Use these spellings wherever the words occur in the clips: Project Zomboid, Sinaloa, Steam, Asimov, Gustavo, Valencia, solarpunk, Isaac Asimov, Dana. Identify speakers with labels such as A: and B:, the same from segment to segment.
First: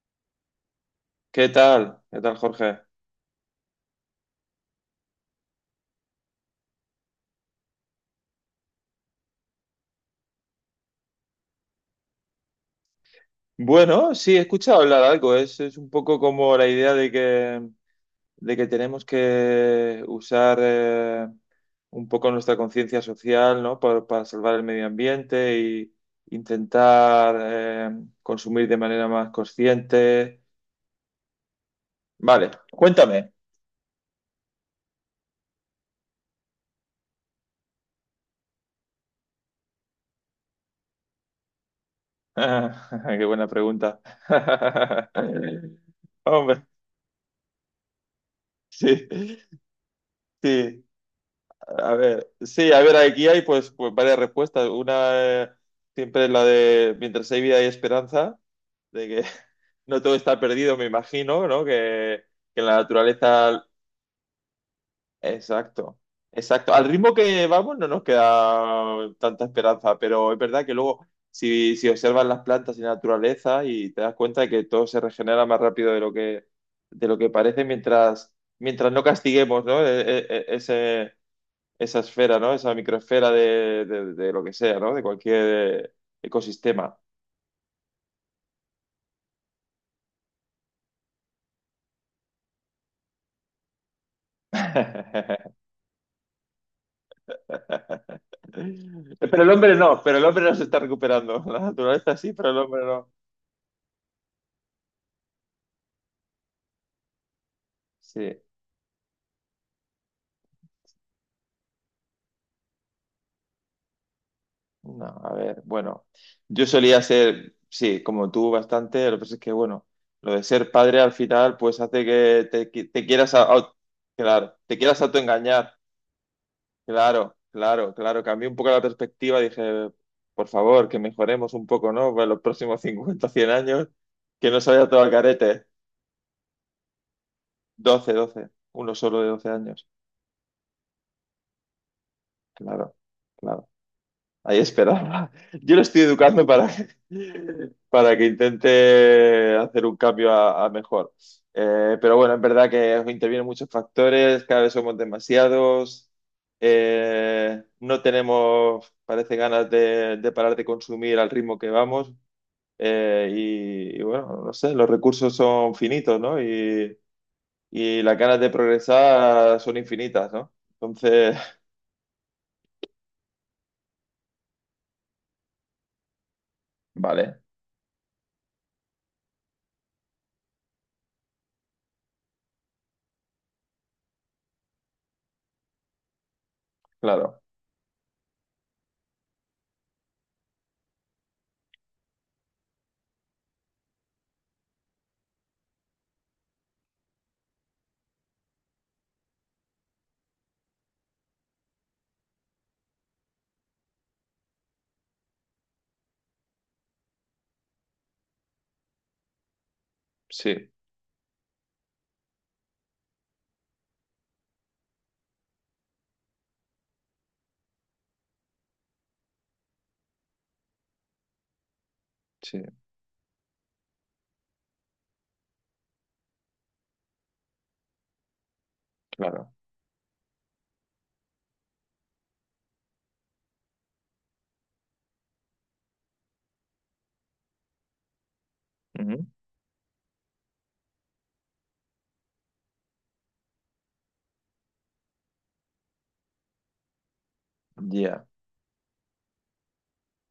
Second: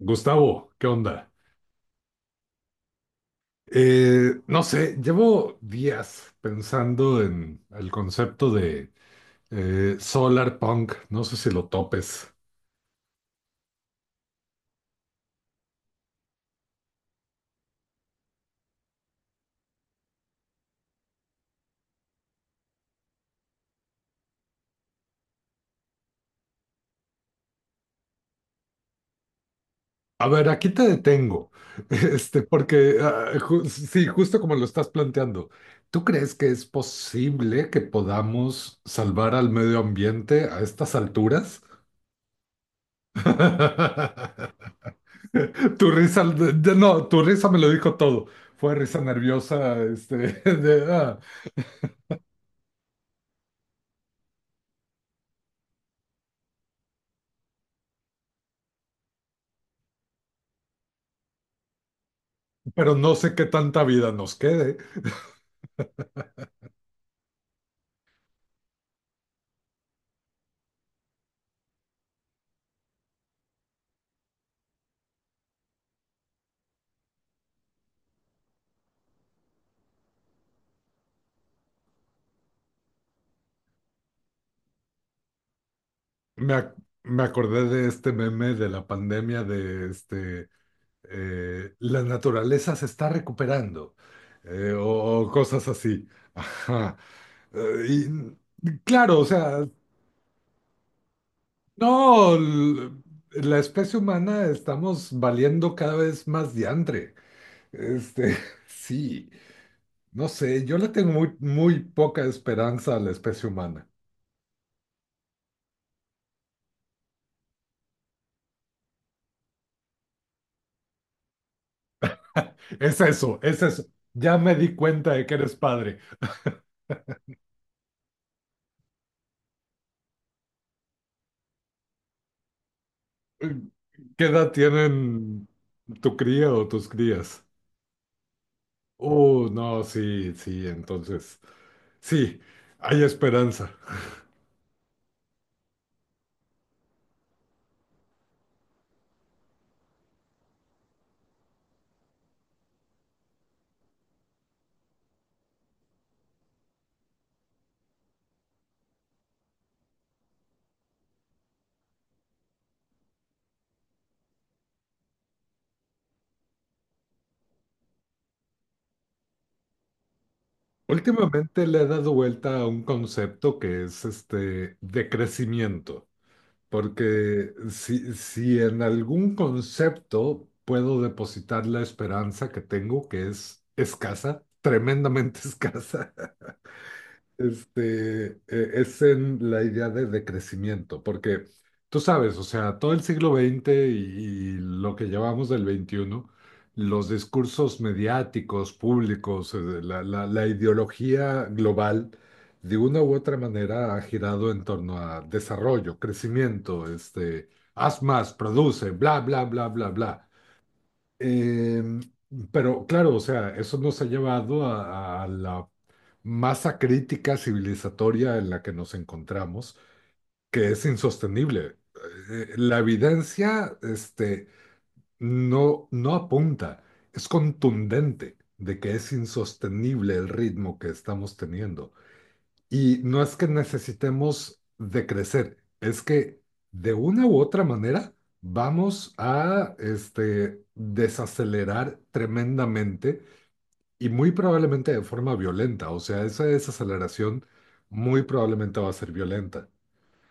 A: Gustavo, ¿qué onda?
B: ¿Qué tal? ¿Qué tal, Jorge?
A: No sé, llevo días pensando en el concepto de solar punk. No sé si lo topes.
B: Bueno, sí, he escuchado hablar algo. Es un poco como la idea de que tenemos que usar un poco nuestra conciencia social, ¿no? Para salvar el medio ambiente y intentar consumir de manera más
A: A
B: consciente.
A: ver, aquí te detengo,
B: Vale,
A: porque
B: cuéntame.
A: sí, justo como lo estás planteando, ¿tú crees que es posible que podamos salvar al medio ambiente a estas alturas?
B: Qué buena pregunta.
A: Tu risa,
B: Hombre,
A: no, tu risa me lo dijo todo. Fue risa
B: sí,
A: nerviosa,
B: sí.
A: de, ah,
B: A ver, sí, a ver, aquí hay pues varias respuestas. Una eh, siempre es la de mientras hay vida hay esperanza, de que no todo está perdido, me imagino, ¿no? Que la
A: pero no sé qué
B: naturaleza.
A: tanta vida nos quede.
B: Exacto, exacto. Al ritmo que vamos no nos queda tanta esperanza, pero es verdad que luego si observas las plantas y la naturaleza y te das cuenta de que todo se regenera más rápido de lo que parece mientras no castiguemos, ¿no? E- e- e- ese esa esfera, ¿no? Esa microesfera de lo que sea, ¿no? De cualquier
A: Me, ac-
B: ecosistema.
A: Me acordé de este meme de la pandemia de la naturaleza se está recuperando, o
B: Pero
A: cosas así. Ajá. Eh, y claro, o
B: el
A: sea,
B: hombre no, pero el hombre no se está recuperando. La naturaleza sí,
A: no,
B: pero el hombre no.
A: la especie humana estamos valiendo cada vez más diantre. Este,
B: Sí,
A: sí, no sé, yo le tengo muy, muy poca esperanza a la especie humana.
B: no, a ver, bueno, yo solía ser, sí, como tú bastante, lo que pasa es que, bueno, lo de ser padre al final, pues hace que te, qui-
A: Es
B: te quieras,
A: eso, es eso. Ya me
B: claro,
A: di
B: te quieras
A: cuenta de que eres
B: autoengañar.
A: padre.
B: Claro, claro, claro. Cambié un poco la perspectiva. Dije, por favor, que mejoremos un poco, ¿no? Para los próximos 50, 100
A: Mm,
B: años,
A: ¿Qué
B: que
A: edad
B: no se vaya todo al
A: tienen
B: carete.
A: tu cría o tus crías?
B: 12, 12. Uno solo de
A: Oh,
B: 12
A: no,
B: años.
A: sí, sí, entonces, sí,
B: Claro,
A: hay
B: claro.
A: esperanza.
B: Ahí esperaba. Yo lo estoy educando para que intente hacer un cambio a mejor. Pero bueno, es verdad que intervienen muchos factores, cada vez somos demasiados. No tenemos, parece, ganas de parar de consumir al ritmo que vamos. Eh, y bueno, no sé, los recursos son finitos, ¿no? Y las ganas de progresar son infinitas, ¿no? Entonces,
A: Últimamente le he dado vuelta a un concepto que es este de crecimiento.
B: vale,
A: Porque si en algún concepto puedo depositar la esperanza que tengo, que es escasa, tremendamente escasa,
B: claro,
A: es en la idea de crecimiento, porque tú sabes, o sea, todo el siglo XX y lo que llevamos del XXI, los discursos mediáticos, públicos, la ideología global, de una u otra manera ha girado en torno a desarrollo, crecimiento, haz más, produce, bla, bla, bla, bla, bla.
B: sí,
A: Eh, pero claro, o sea, eso nos ha llevado a la masa crítica civilizatoria en la que nos encontramos, que es insostenible. Eh,
B: sí,
A: La evidencia, no, no apunta, es contundente de que es
B: claro.
A: insostenible el ritmo que estamos teniendo. Y no es que necesitemos de crecer, es que de una u otra manera vamos a desacelerar tremendamente y muy probablemente de forma violenta. O sea, esa desaceleración muy
B: Ya,
A: probablemente va a ser violenta.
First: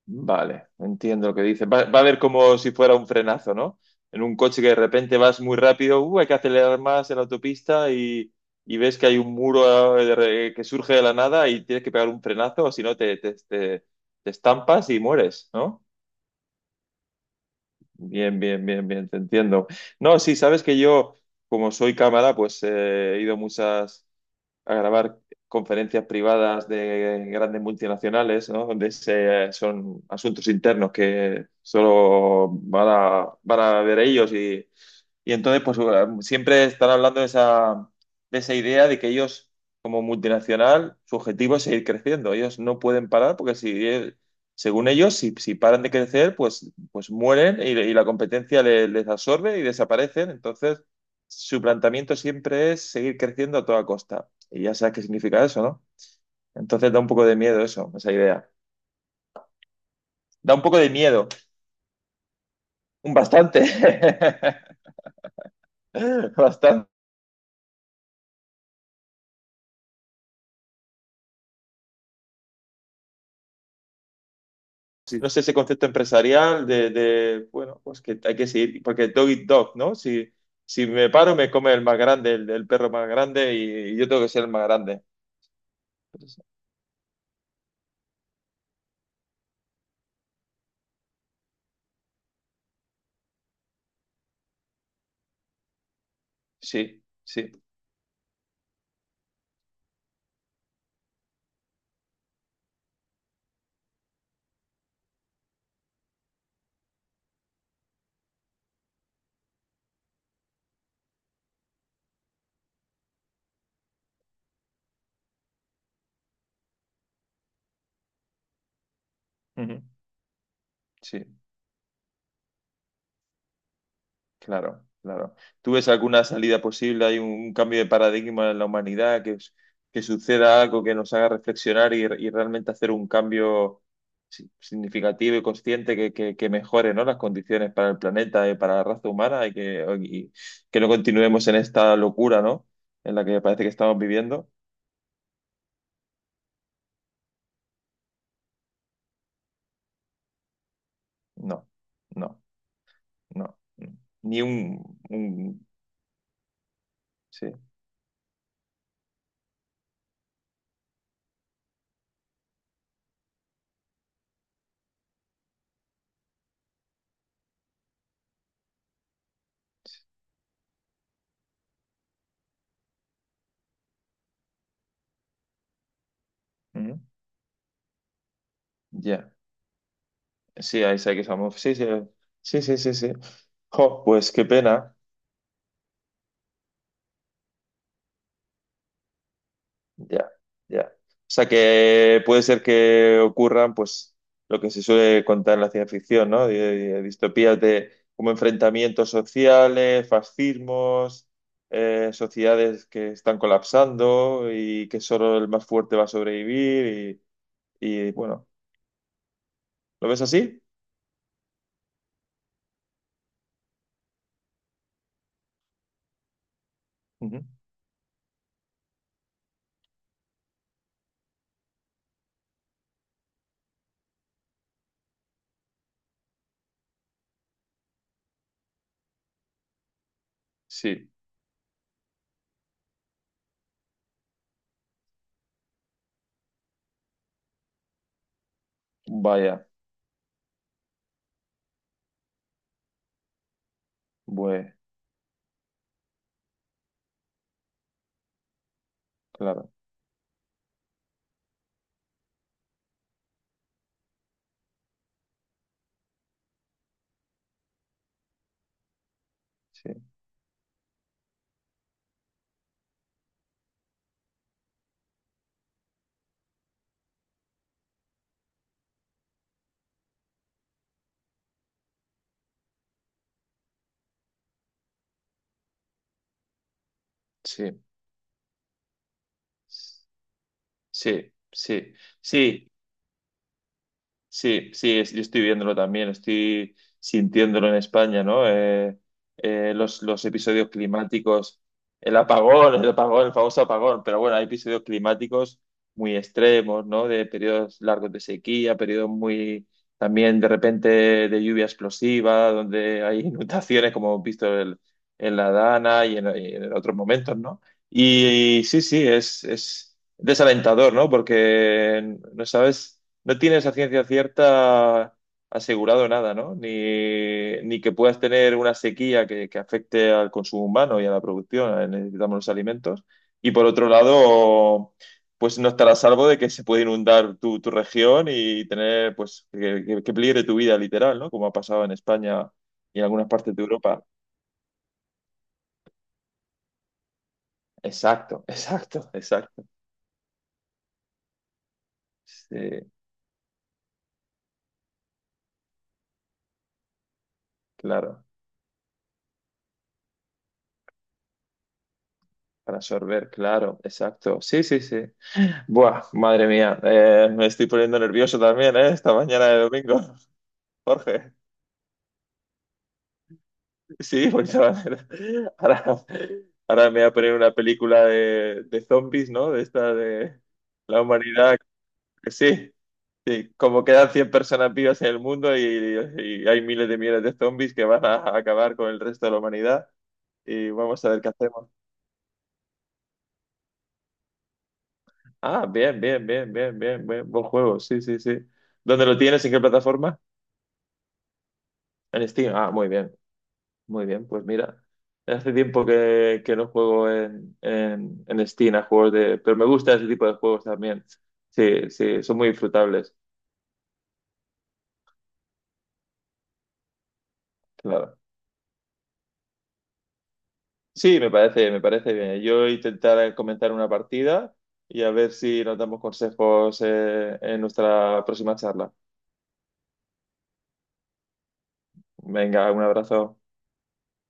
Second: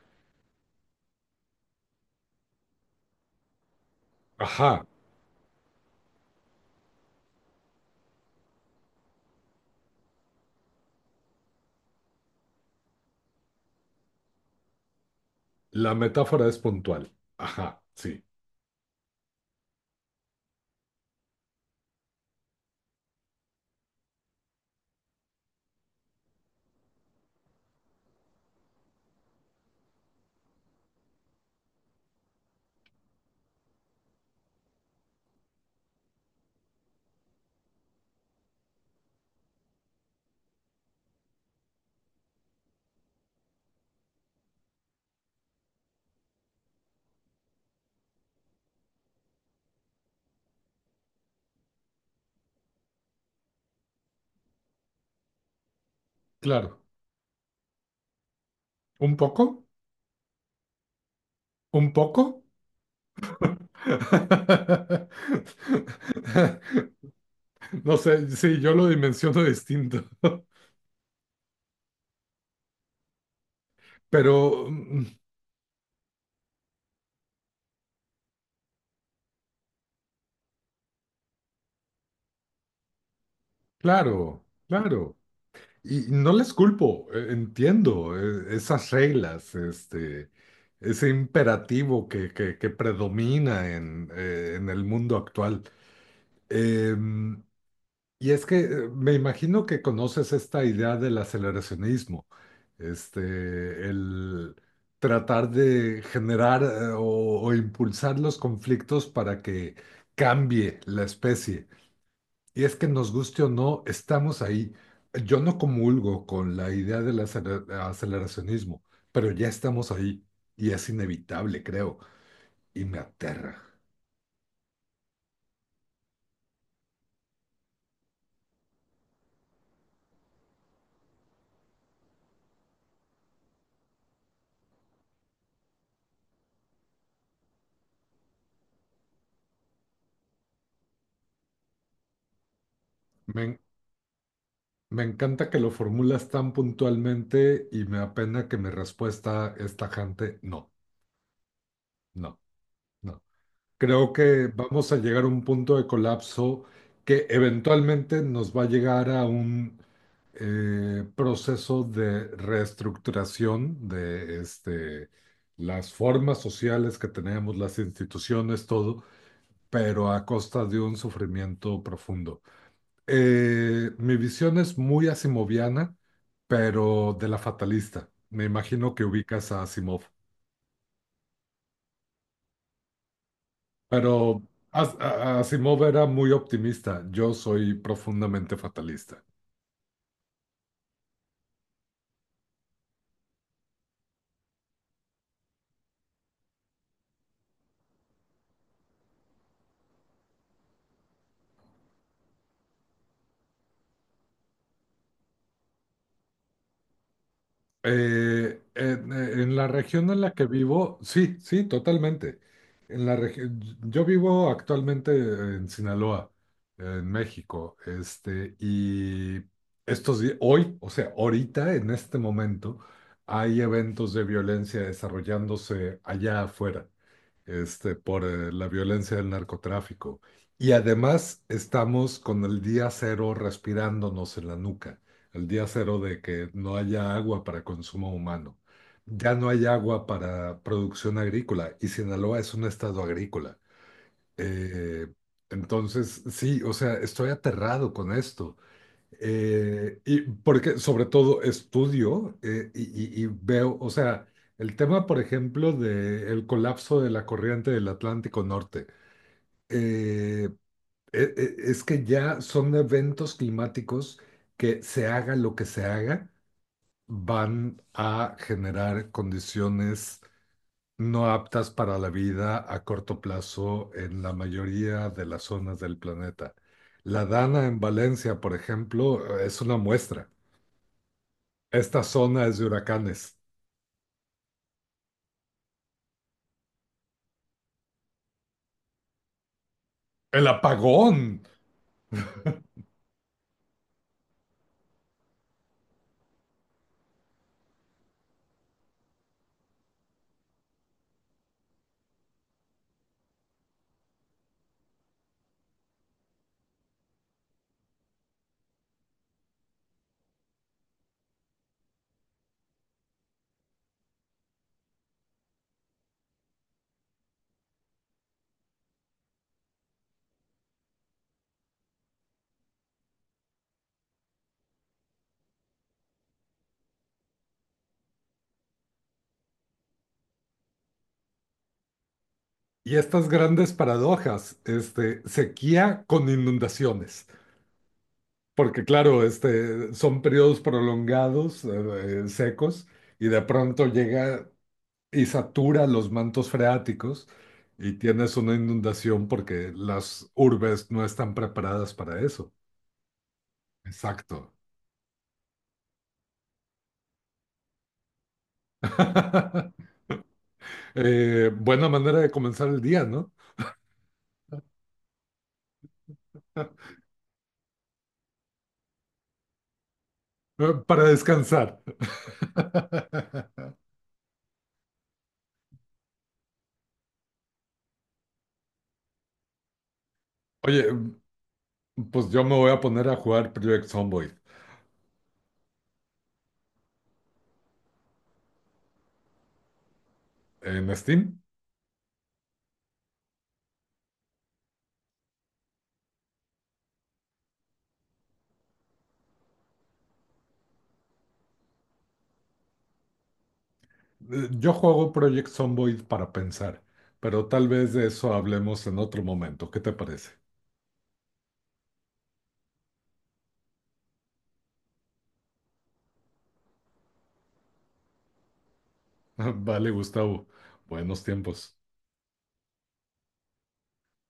B: vale, entiendo lo que dice. Va a haber como si fuera un frenazo, ¿no? En un coche que de
A: Ajá,
B: repente vas muy rápido, hay que acelerar más en la autopista y ves que hay un muro que surge de la nada y tienes que pegar un frenazo, o si no te estampas y mueres, ¿no?
A: la metáfora es puntual. Ajá, sí,
B: Bien, bien, bien, bien, te entiendo. No, sí, sabes que yo, como soy cámara, pues he ido a muchas, a grabar conferencias privadas de grandes multinacionales, ¿no? Donde son asuntos internos que solo van a ver ellos y entonces pues siempre están hablando de esa idea de que ellos como multinacional su objetivo es seguir creciendo. Ellos no pueden parar porque si según ellos si paran de crecer pues mueren y la competencia les absorbe y desaparecen. Entonces su planteamiento siempre es seguir creciendo a toda costa. Y ya sabes qué significa eso, ¿no?
A: claro.
B: Entonces da un poco de miedo eso, esa idea.
A: ¿Un poco?
B: Da un poco de miedo,
A: ¿Un poco?
B: un bastante. Bastante.
A: No sé, sí, yo lo dimensiono distinto. Pero
B: Sí, no sé ese concepto empresarial de, bueno, pues que hay que seguir, porque dog eat dog, ¿no? Si, si me paro, me come el más grande, el perro más grande, y yo tengo que ser
A: claro,
B: el más grande.
A: claro. Y no
B: Pues,
A: les culpo, entiendo esas reglas, ese imperativo que predomina en el mundo actual.
B: sí,
A: Em,
B: sí.
A: y es que me imagino que conoces esta idea del aceleracionismo, el tratar de generar o impulsar los conflictos para que cambie la especie. Y es que nos guste o no, estamos ahí. Yo no comulgo con la idea del aceleracionismo, pero ya
B: Ujú,
A: estamos ahí y es
B: sí.
A: inevitable, creo, y me aterra.
B: Claro, claro. ¿Tú ves alguna salida posible? ¿Hay un cambio de paradigma en la humanidad? Que suceda algo que nos haga reflexionar y realmente hacer un cambio significativo y consciente que mejore, ¿no? Las condiciones para el planeta y para la raza humana y que no continuemos en esta locura, ¿no? En la que
A: Me, en-
B: parece que estamos viviendo.
A: me encanta que lo formulas tan puntualmente y me apena que mi respuesta es tajante, no,
B: No,
A: no,
B: no,
A: no.
B: no, no.
A: Creo
B: Ni
A: que vamos a llegar a un punto de colapso que
B: sí.
A: eventualmente nos va a llegar a un proceso de reestructuración de las formas sociales que tenemos, las instituciones, todo, pero a costa de un sufrimiento profundo. Mi visión es muy asimoviana,
B: Ujú.
A: pero de la fatalista. Me imagino que
B: Ya.
A: ubicas a Asimov.
B: Sí, Isaac Asimov. Sí, sí, sí, sí, sí, sí. Jo,
A: Pero
B: pues qué
A: As-
B: pena.
A: a- Asimov era muy optimista, yo soy profundamente fatalista.
B: Ya, ya. O sea que puede ser que ocurran, pues, lo que se suele contar en la ciencia ficción, ¿no? De distopías de como enfrentamientos sociales, fascismos, sociedades que están colapsando y que solo el más fuerte va a sobrevivir bueno,
A: En la
B: ¿lo
A: región en
B: ves
A: la que
B: así?
A: vivo, sí, sí, totalmente. Yo vivo actualmente en Sinaloa, en
B: Ujú.
A: México, y estos días, hoy, o sea, ahorita, en este momento, hay eventos de violencia desarrollándose allá afuera. Por la violencia del narcotráfico. Y
B: Sí,
A: además estamos con el día cero respirándonos en la nuca, el día cero de que no haya agua para consumo humano, ya no hay
B: vaya,
A: agua para producción agrícola y Sinaloa es un estado agrícola.
B: bueno,
A: Eh, entonces, sí, o sea, estoy aterrado con esto.
B: claro,
A: Y porque sobre todo estudio y veo, o sea, el tema, por ejemplo, del colapso de la corriente del Atlántico Norte,
B: sí,
A: eh, es que ya son eventos climáticos que se haga lo que se haga, van a generar condiciones no aptas para la vida a corto plazo en la mayoría de las zonas del planeta. La Dana
B: sí.
A: en Valencia, por ejemplo, es una muestra.
B: Sí, sí,
A: Esta zona es de
B: sí.
A: huracanes.
B: Sí, sí, yo estoy viéndolo también, estoy sintiéndolo en España, ¿no? Los
A: El
B: episodios
A: apagón
B: climáticos, el apagón, el apagón, el famoso apagón, pero bueno, hay episodios climáticos muy extremos, ¿no? De periodos largos de sequía, periodos muy también de repente de lluvia explosiva, donde hay inundaciones, como hemos visto en la Dana y en otros momentos, ¿no? Y, sí, sí, es desalentador, ¿no? Porque no sabes. No tienes a ciencia cierta asegurado nada, ¿no? Ni que puedas tener una sequía que afecte al consumo humano y a la producción, necesitamos los alimentos. Y por otro lado, pues no estar a salvo de que se puede inundar tu región y tener, pues, que peligre tu vida literal, ¿no? Como ha pasado en España
A: y
B: y en algunas
A: estas
B: partes de
A: grandes
B: Europa.
A: paradojas, sequía con inundaciones,
B: Exacto,
A: porque
B: exacto,
A: claro,
B: exacto.
A: son periodos prolongados,
B: Sí,
A: secos, y de pronto llega y satura los mantos freáticos y
B: claro.
A: tienes una inundación porque las urbes no están preparadas para eso.
B: Para absorber, claro, exacto.
A: Exacto.
B: Sí, sí, sí. Buah, madre mía, me estoy poniendo nervioso también, ¿eh? Esta mañana de domingo, Jorge.
A: Buena manera de comenzar el día, ¿no?
B: Sí, pues ahora, ahora me voy a poner una película de zombies, ¿no? De esta de la
A: Para
B: humanidad.
A: descansar.
B: Sí, sí, como quedan 100 personas vivas en el mundo y hay miles de millones de zombies que van a acabar con el resto de la humanidad y
A: Oye,
B: vamos a ver qué hacemos.
A: pues yo me voy a poner a jugar Project Zomboid
B: Ah, bien, bien, bien, bien, bien, bien, buen juego, sí, sí, sí. ¿Dónde lo tienes? ¿En qué plataforma?
A: en Steam.
B: En Steam. Ah, muy bien. Muy bien, pues mira, hace tiempo que no juego en Steam a juegos de. Pero me gusta ese tipo de juegos también. Sí, sí, son muy disfrutables,
A: Yo juego Project Zomboid para pensar, pero tal vez de
B: claro.
A: eso hablemos en otro momento. ¿Qué te parece?
B: Sí, me parece bien. Yo intentaré comenzar una partida y a ver si nos damos consejos en nuestra próxima charla.
A: Vale, Gustavo. Buenos tiempos.
B: Venga, un abrazo.